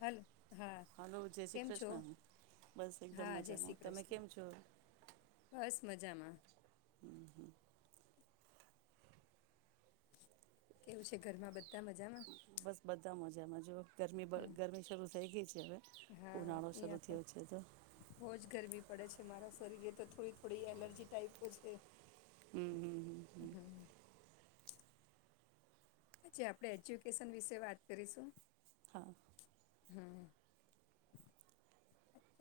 બલ હલો જય શ્રી કૃષ્ણ બસ એકદમ હા જય મજામાં. શ્રી તમે કૃષ્ણ કેમ છો? બસ મજામાં. કેવું છે ઘરમાં બધા. મજામાં બસ બધા મજામાં જોને. ગરમી બ હમ ગરમી શરૂ થઈ ગઈ છે હવે. હા એ ઉનાળો શરૂ પણ થયો છે તો બોજ ગર વી પડે છે મારા શરીરે તો થોડી થોડી એલર્જી ટાઈપો છે. હમ હમ હમ હમ્મ આજે આપણે એજ્યુકેશન વિશે વાત કરીશું. હા. હમ્મ.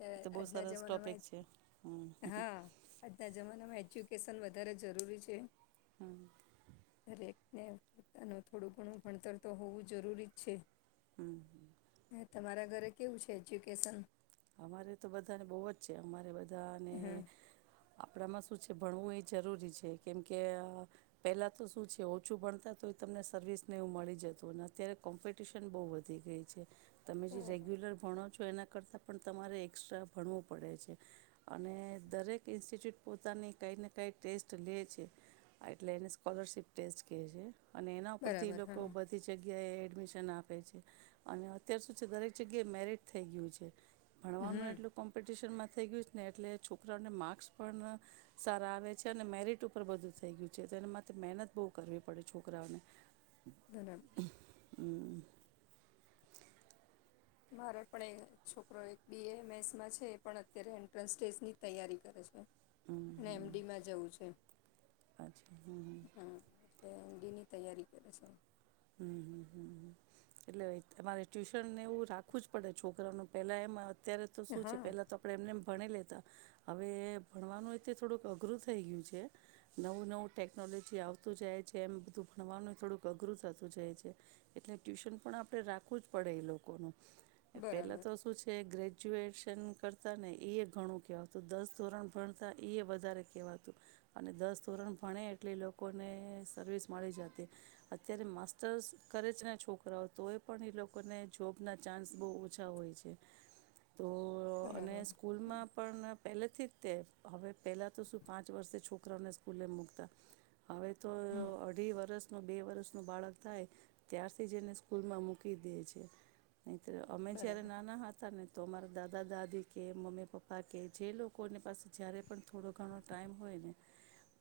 અ એ તો બહુ આજના સરસ ટોપિક છે હમ જમાનામાં હા આજના જમાનામાં એજ્યુ કેશન વધારે જરૂરી છે. હમ્મ. ને પોતાને થોડું ઘણું ભણતર તો હોવું જરૂરી જ છે. હ હ. ને તમારા ઘરે કેવું છે એજ્યુકેશન? અમારે તો બધાને બોવ જ છે. અમારે બ હા ધાને, આપળામાં સ શું છે ભણવું એ જરૂરી છે. કેમ કે, પહેલાં તો શું છે ઓછું ભણતા તો એ તમને સર્વિસને એવું મળી જતું. ને અત્યારે કોમ્પિટિશન બોવ વધી ગઈ છે. તમે જે બરાબર રેગ્યુલર ભણો છો એના કરતા પણ તમારે એસ્ટ્રા ભણવું પડે છે. અને દરેક ઇન્સ્ટિટ્યૂટ પોતાની કંઈ ને કાંઈ ટેસ્ટ લે છે. એટલે એને સ્કોલરશિપ ટેસ્ટ કહે છે. અને એના ઉપરથી ઈ બરાબર હા લોકો બધી જગ્યા એ એડમિશન આપે છે. અને અત્યાર સુધી દરેક જગ્યાએ મેરિટ થઈ ગયું છે. ભણવાનું હમ એટલું કોમ્પિટિશનમાં થઈ ગયું છ ને એટલે છોકરાઓને માર્ક્સ પણ સારા આવે છે અને મેરિટ ઉપર બધું થઈ ગયું છે. તો એના માટે મહેનત બોવ કરવી પડે છોકરાઓને. ધનમ હમ્મ. મારે પણ એ છોકરો એક બી એમ એસમાં છે. પણ અત્યારે એન્ટ્રન્સ ટેસ્ટની તૈયારી કરે છે. હમ એને એમ હમ ડીમાં જવું છે. અચ્છા હમ હમ હમ્મ. તો એમ ડીની તૈયારી કરે છે. હમમ હમ્મ હમ્મ હં. એટલે તમારે ટ્યુશન ને એવું રાખવું જ પડે છોકરાનું પેલા એમાં અત્યારે તો શું છે હા પેલા તો આપડે એમનેમ ભણી લેતા. હવે ભણવાનું એ તે થોડુંક અઘરું થઈ ગયું છે. નવું નવું ટેકનોલોજી આવતું જાય છે, એમ બધું ભણવાનું થોડુંક અઘરું થત તૂ જાય છે. એટલે ટ્યુશન પણ આપણે રાખવું જ પડે ઈ લોકોનું. પેલા બરાબર તો શું છે ગ્રે જ્યુએશન કરતાં ને ઈ એ ઘણું કહેવાતું. દસ ધોરણ ભણતા ઈ એ વધારે કહેવાતું. અને દસ ધોરણ ભણે એટલે લોકોને સર્વિસ મળી જતી. અત્યારે માસ્ તસ કરે છેને છોકરાઓ, તો એ પણ એ લોકોને જોબના ચાન્સ બોવ ઓછા હોય છે. તો બરાબર અને હમ સ્કૂલમાં પણ પહેલેથી જ તે, હવે પહેલાં તો શું પાંચ વર્ષે છોકરાઓને સ્કૂલે મૂકતા. હવે તો હમ, અઢી વરષ નો બે વરષ નો બાળક થાય, ત્યારથી જ એને સ્કૂલમાં મૂકી દે છે. નયતર અમે જ્યારે બરાબર નાના હતા ને તો અમારા દાદા દાદી કે મમ્મી પપ્પા કે જે લોકોની પાસે જ્યારે પણ થોડો ઘણો ટાઈમ હોય ને.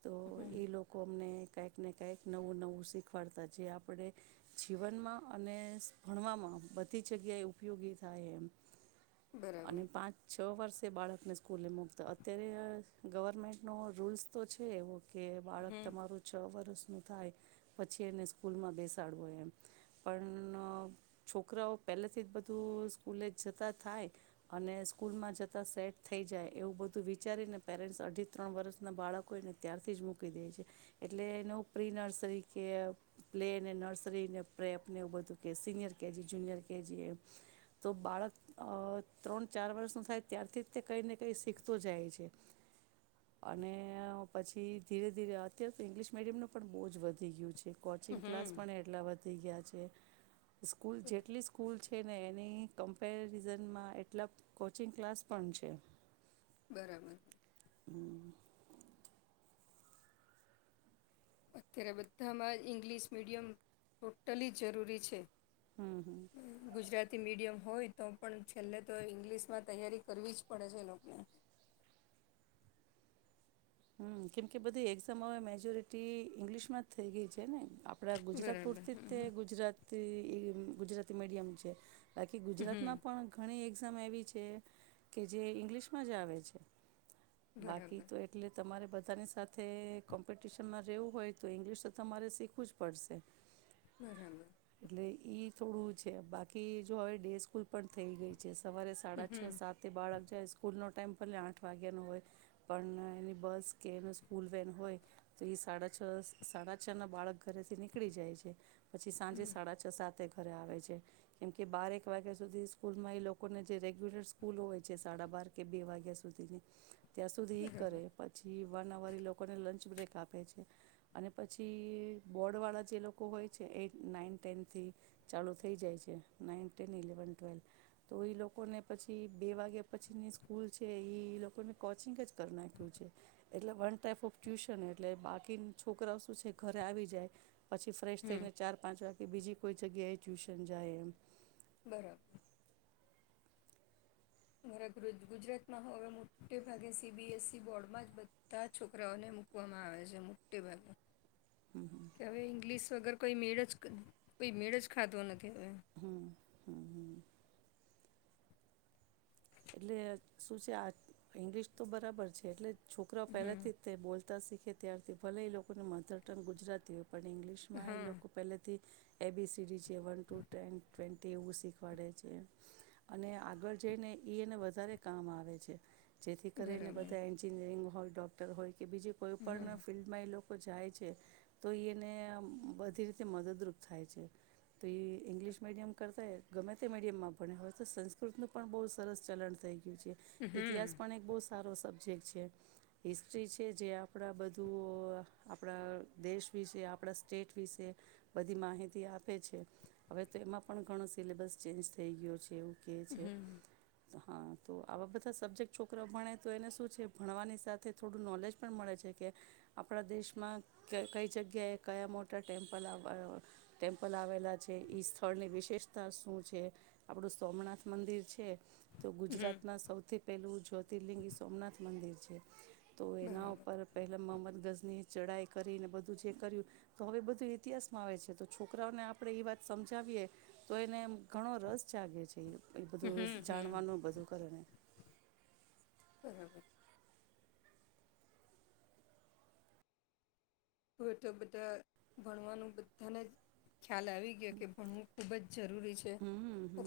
તો હમ એ લોકો અમને. કંઈક ને કઈક નવું નવું શીખવાડતા જે આપ પણે જીવનમાં અને ભણવામાં બધી જગ્યાએ ઉપયોગી થાય એમ. બરાબર અને પાંચ છ વર્ષ. તે બાળકને સ્કૂલે મકતા અત્યારે અ ગવર્મેન્ટનો રૂલ્સ તો છે એવો. કે બાળક હમ તમારું છ વર્ષ થાય પછી એને સ્કુ કૂલમાં બેસાડવોય એમ પણ અ છોકરાઓ પહેલેથી જ બધું સ્કૂલે જ જતાં થાય અને સ્કૂલમાં જતાં સેટ થઈ લ જાય એવું બધું વિચારીને પેરેન્ટ્સ અઢી ત્રણ વર્ષના બાળકો એને ત્યારથી જ મૂકી દે છે એટલે એનેવું પ્રી નર્સરી કે પ્લે ને નર્સરીને પ્રલેપને એવું બધું કે સિનિયર કેજી, જુનિયર કેજી એમ તો બાળક અ ત્રણ, ચાર વર્ષનું થાય ત્યારથી જ તે કંઈ ને કંઈ શીખતો જાય છે અને પછી ધીરે ધીરે અત્યારે તો ઇંગ્લિશ મીડિયમનું પણ બહુ જ વધી ગયું છે. કોચિંગ ક્લાસ હમ પણ એટલા વધી ગયા છે. એ સ્કૂલ જેટલી સ્કૂલ છે. એ ને એની કમ્પેરિઝનમાં એટલા કોચિંગ ક્લાસ પણ છે. બરાબર. અત્યારે બધામાં ઇંગ્લિશ મીડિયમ ટોટલી જરૂરી છે. હમ્મ. તી મીડિયમ હોય તો પણ છેલ્લે તો ઇંગ્લિશ માં તૈયારી કરવી જ પડે છે એ લોકોને. હમ્મ કેમ કે બધી એક્ઝામ હવે મેજોરિટી ઇંગ્લિશ માં જ થઇ ગઈ છે ને આપ પણા ગુજરાત બરાબર પૂરતી રીતે ગુજરાતી ઈ ગુજરાતી મીડિયમ છે. બાકી હમ ગુજરાત હમ માં પણ ઘણી એક એવી છે કે જે ઇંગ્લિશમાં જ આવે છે. બાકી બરાબર તો એ એટલે તમારે બધાની સાથે કોમ્પિટિશનમાં રહેવું હોય તો ઇંગ્લિશ તો તમારે શીખવું જ પડશે. બરાબર એટલે એઈ થોડું છે બાકી જો હવે ડે સ્કૂલ પણ થઈ ગઈ છે. સવારે સાડા હમ છ સાત બાળક જાય સ્કૂલ નો ટાઈમ પલે આઠ વાગ્યાનો હોય પણ એની બસ કે એનો સ્કૂલ વેન હોય તો એ સાડા છ સાડા છ ના બાળક ઘરેથી નીકળી જાય છે. પછી સાંજે સાડા છ સાત તે ઘરે આવે છે કેમ કે બારક વાગ્યા સુધી સ્કૂલમાં એ લોકોને જે રેગ્યુલર સ્કૂલ હોય છે સાડા બાર કે બે વાગ્યા સુધીની ત્યાં સુધી હ બરાબર કરે. પછી વન અવર એ લોકોને લંચ બ્રેક આપે છે અને પછી બોર્ડવાળા જે લોકો હોય છે એ નાઇન ટેનથી ચાલુ થઈ જાય છે નાઈન ટેન ઇલેવન ટ્વેલ્વ તો એ લોકોને પછી બે વાગ્યા પછીની સ્કૂલ છે એ લોકોને કોચિંગ જ કરી નાખ્યું છે. એટલે વન ટાઈપ ઓફ ટ્યુશન એટલે બાકી છોકરા શું છે ઘરે આવી જાય. પછી ફ્રેશ હમ થઈને ચાર પાંચ વાગે બીજી કોઈ જગ્યાએ ટ્યૂશન જ આમ બરાબર. રે ગુજરાતમાં હવે મોટે ભાગે સીબીએસઇ બોર્ડમાં જ બધા છોકરાઓને મૂકવામાં આવે છે મોટે ભાગે. કે હવે ઇંગ્લિશ વગર કોઈ મેળ જ કોઈ મેળ જ ખાધો નથી. હવે હમ હમ હમ. એટલે શું છે આ ઇંગ્લિશ તો બરાબર છે એટલે છોકરાઓ હમ પહેલાથી તે બોલ તા શીખે ત્યારથી ભલે એ લોકોને મધર ટંગ ગુજરાતીઓ. પણ ઈંગ્લિશ માં હા એ લોકો પહેલાથી. એબીસીડી છે વન ટુ ટેન ટ્વેન્ટી એવું શીખવાડે છે અને આગળ જઈને. એ એને વધારે કામ આવે છે. જેથી કરીને બરાબર બધા એન્જિનિયરિંગ. હોય ડોક્ટર હોય. કે બીજ કોઈ હમ પણણ ફિલ્ડમાં એ લોકો. લોકો જાય છે તો એને બધી રીતે મદદરૂપ થાય છે તો એ ઇંગ્લિશ મીડિયમ કરતાં ગમે તે મીડિયમમાં ભણે હવે તો સંસ્કૃતનું પણ બહુ સરસ. ચલણ થાય. હમ ઇતિહાસ પણ એક બહ સારો શબ્દ. જે છે હિસ્ટ્રી છે જે આપણા બધું આપણા દેશ વિશે આપણા સ્ટેટ વિશે બધી માહિતી આપે છે હવે તો એમાં પણ ઘણો સિલેબસ ચેન્જ થઈ ગયો છે એવું. કે છે. હમ હા તો આવા બધા સબ્જેક્ટ છોકરા ભણે તો એને શું છે ભણવાની સાથે થોડું નોલેજ પણ મળે છે કે આપણા દેશમાં ક કઈ જગ્યાએ કયા મોટા ટેમ્પલ ટેમ્પલ આવેલા છે એ સ્થળની વિશેષતા શું છે આપણું સોમનાથ મંદિર છે. તો હમ ગુજરાતના સૌથી પહેલું જ્યોતિર્લિંગી સોમનાથ મંદિર છે. [inaudible] તો એના બરાબર ઉપર પેલા મોહમ્મદ ગઝની. ચઢાઈ કરીને બધું જે કર્યું તો હવે બધું ઇતિહાસમાં આવે છે તો છોકરાઓને આપણે એ વાત સમજાવીએ તો એને ઘણો રસ જાગે છે. એ હમ બધ. હમ જાણવાનું બધું કરે. હમ હ. હય તો બધા ભણવાનું બધાને જ ખ્યાલ આવી ગ. ભણવું ખુબ જ જરૂરી છે હમ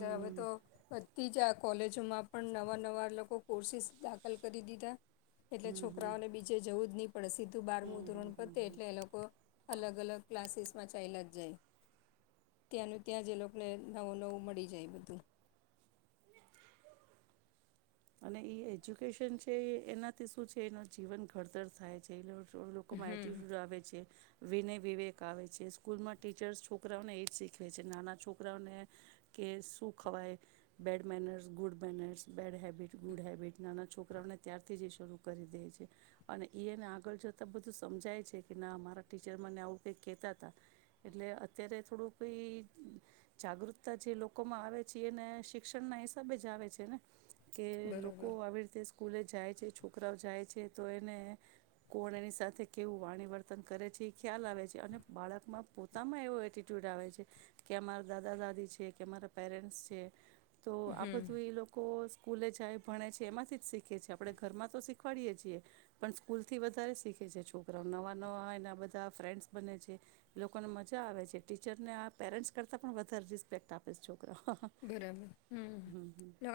હવે તો બધી જ. કોલેજોમાં પણ નવા નવા લોકો કોર્સિસ દાખલ કરી દીધા. એટલે છોકરાઓને બીચે જવું જ નહીં પે સીધું બારમું ધોરણપદ. તે એટલે એ લોકો અલગ અલગ ક્લાસીસ. ચાલલા જ જાય ત્યાંનું ત્યાં જે લોકોને નવું નવું મળી જાય બધું. અને એજ્યુકેશન છે એનાથી શું છે એનું જીવન ઘડતર થાય છે એ. લોકો મા હમ આઈટી સુજ આવે છે. વિનય વિવેક આવે છે સ્કૂલમાં ટીચર્સ છોકરાઓને એ જ શીખવે છે નાના છોકરાઓને કે શું ખવાય bad manners good manners bad habit. Good habit નાના છોકરાઓને ત્યારથી જ એ શરૂ કરી દે છે અને એને આગળ જતાં બધું સમજાય છે કે ના મારા ટીચર મને આવું કંઈક કહેતા હતા એટલે અત્યારે થોડું કઈ જાગૃતતા જે લોકોમાં આવે છે એને શિક્ષણના હિસાબે જ આવે છે ને. કે લોકો બરોબર આવી રીતે સ્કૂલે જાય છે. છોકરાઓ જાય છે તો એને કોણ એની સાથે કેવું વાણી વર્તન કરે છે એ ખ્યાલ આવે છે અને બાળકમાં પોતામાં એવો એટિટ્યૂડ આવે છે કે અમારા દાદા દાદી છે કે અરા પેરેન્ટ્સ છે. તો આ હમ બધું એ લોકો. સ્કૂલે જાય ભણે છે એમાંથી જ શીખે છે આપણે ઘરમાં તો શીખવાડીએ છીએ પણ સ્કૂલથી વધારે શીખે છે છોકરાઓ નવા નવા એના બધા ફ્રેન્ડ્સ બને છે લોકોને મજા આવે છે ટીચરને આ પેરેન્ટ્સ કરતાં પણ વધારે રિસ્પેક્ટ આપે છો. બરાબર હમ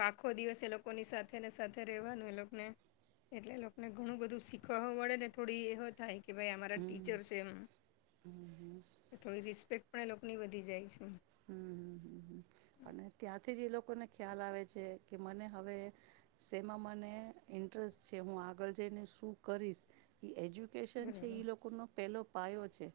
આખો. દિવસે એ લોકોની સાથે ને સાથે રહેવાનું એ લોકોને એટલે એ લોકોને ઘણું બધું શીખ પડે ને થોડી એવ થાય. કે ભાઈ અમારા હમ, ટીચર્સ એમ કે થોડી રિસ્પેક્ટ. આપણે લોકોની વધધી જાય છે. હમ હમ હમ હ અને ત્યાંથી જ એ લોકોને ખ્યાલ આવે છે કે મને હવે શેમાં મને ઇન્ટરેસ્ટ છે હું આગળ જઈને શું કરીશ એ એજ્યુ. કેન છે બરાબર લોકોનો પહેલો. પાયો છે.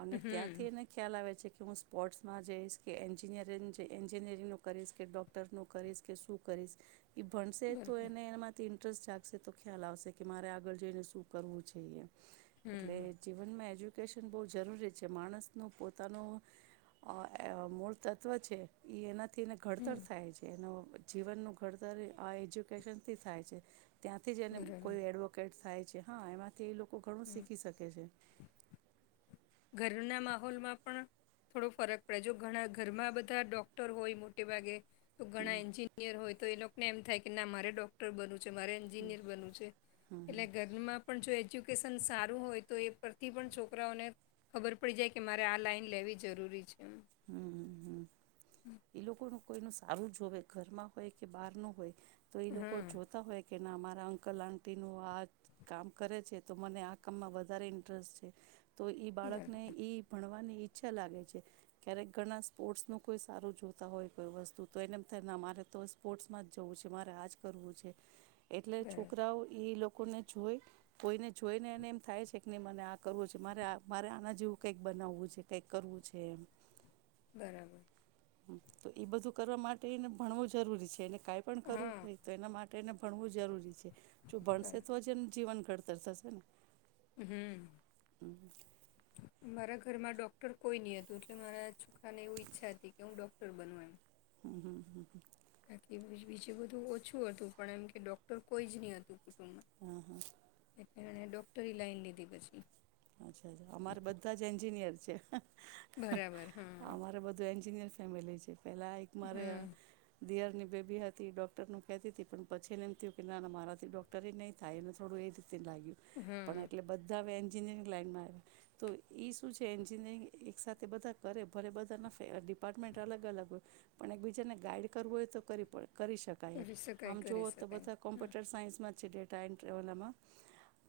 અને ત્યાંથી હમ. એને ખ્યાલ આવે છે. હું સ્પર્ટ્માં. જઈશ કે એન્જિનિયરિંગ એન્જિનિયરિંગનુંું કરીશ કે ડોક્ટરનુંું કરીશ કે શું કરીશ. એ ભણશે તો બરોબર એને એનામાંથી. સ જાગશે તો ખ્યાલ આવશે કે મારે આગળ જઈને શું કરવું છેઈએ. એટલે હમ જીવનમાં હજુ. એ્યુકેશન બહુ જરૂરી છે માણસનું પોતાનું. અ મૂળ તત્ત્વ છે એ એના. થીને ઘડતર હમ. થાય છે એનો. જીવનનું ઘડતર આ એજ્યુકેશનથી થાય છે. ત્યાંથી જ એને બરાબર કોઈ એડવોકેટ થાય. હા એમાં. તે એ લોકો ઘણું હમ. શીખી શકે છે. ઘરના માહોલમાં પણ થોડો ફરક પડે જો ઘણા ઘરમાં બધા ડોક્ટર હોય મોટે ભાગે. તો હમ ઘણા એન્જિનિયર હોય. તો એ લોકોને એમ થાય કે ના મારે ડોક્ટર બન. રે એ એટલે ઘરમાં. એજ્યુકેશન સારું હોય તો એ પરથી પણ છોકરાઓને. ખબર પડી જાય કે મારે આ લાાઈન લેવી જરૂરી છે. એમ. હમ હમ એ લોકોનું. કોઈનું સારું જોવે ઘરમાં હોય કે બહાર નું હોય. તો એ લોકો હા. જોતા હોય કે. ના મારા અંકલ આંટીનું આ કામ કરે છે તો મને આ કામમાં વધારે ઇન્ટરેસ્ટ છે. તો એ બાળકને બરાબર એ ભણવાની. ઈચ્છા લાગે છે. ક્યારેક ઘણા સ્પોર્ટ્સનું કોઈ સારું જોતા હોય કોઈ વસ્તુ તો એને એમ થાય ના મારે તો સ્પોર્ટ્સમાં જ જવું છે મારે આ જ કરવું છે. એટલે બરાબર છોકરાઓ લોકો. લોકોને જોઈ કોઈને જોઈને એને એમ થાય છે કે નને મને આ કરવું છે મારે આ મારે આના જેવું કંઈક બનાવવું છે કંઈક કરવું છે એમ. બરાબર. તો એ બધું કરવા માટેને ભણવું જરૂરી છે એને. કાંઈ પણ કરવું હા. હોય તો એના માટે. એને ભણવું જરૂરી છે. જો બરાબર. બણશેત્વજન જીવન. ખડતર થશે ને. હમ. હમ. મારા ઘર માં ડોક્ટર કોઈ નહ હતું એટલે મારા છોખરાને એવું ઈચ્છા હતી કે હું ડોક્ટર બનવ એમ. હમ હમ હ. બાકી બીજું બધું ઓછું હતું પણ એમ કે ડોક્ટર કોઈ જ નહી હતું કુટુંબ. હ હા. એ ડોક્ટરી લાઈન લીધી પછી. અચ્છાા અમારે બધા જ એન્જિનિયર. છે. બરાબર હા અમારે બધું એન્જિનિયર. સામે લઈ છે. પેલા એક મારે હમ દિયારની. બેબી હતી ડોક્ટર નું કહેતી હતી પણ પછી એને એમ થયું કે ના મારાથી ડોક્ટર નહીં થાય એને થોડું એ જ. લાગ્યું પણ હા એટલે બધા વ. એન્જિનિયરિંગ લાાઈનમાં આવે તો એ શું છે એન્જિનિયરિંગ એક સાથેથે બધા કરે ભલે બધાનાે ડિપાર્ટમેન્ટ અલગ અલગ હોય પણ એકબીજાને ગાઈડ કરવું હોય તો કરવી પડે. કરી શકાય એમ કરી શકાય આમ કરી જોુઓ તો શકાય બધા હમ કોમ્પ્યુટર સાયન્સમાં છે ડેટ. ટાઈમ ટવલમાં.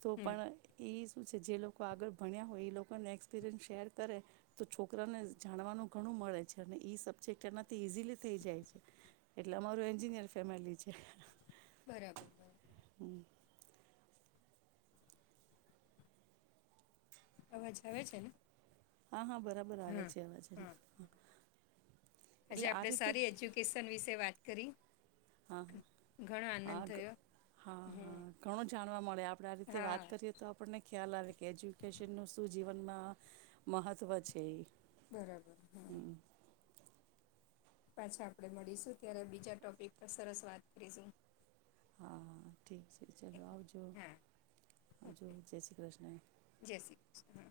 તો હમ પણ ઈ. જે જે લોકો આગળ ભણ્યા હોય એ લોકોને એક્સપિરિયન્સ શેર કરે તો છોકરાને જાણવાનું ઘણું મળે છે અને એ સબ્જેક્ટ એનાથી ઇઝીલી થઈ જાય છે એટલે અમારું એન્જિનિયર ફેમિલી છે. બરાબર બરાબર. અવાજ આવે છે ને. હા હા બરાબર આવે હા છે અવાજને હા બરાબર. આજે એટલે આ આપણે રીતે. સારી એજ્યુકેશન વિશે વાત કરી. અહ ઘણો આનંદ અહ થયો હા હમ હા ઘણું જાણવા મળે આપણે આ રીતે હા વાત કરીએ તો આપણને ખ્યાલ આવે કે એજ્યુકેશનનું શું જીવનમાં મહત્ત્વ છે એ બરાબર હમ હા પાછા આપણે મળીશું ત્યારે બીજા ટોપિક પર સરસ વાત કરીશું હા હા ઠીક છે ચાલો આવજો હા આવજો ઓકે જય શ્રી કૃષ્ણ જય શ્રી કૃષ્ણ હા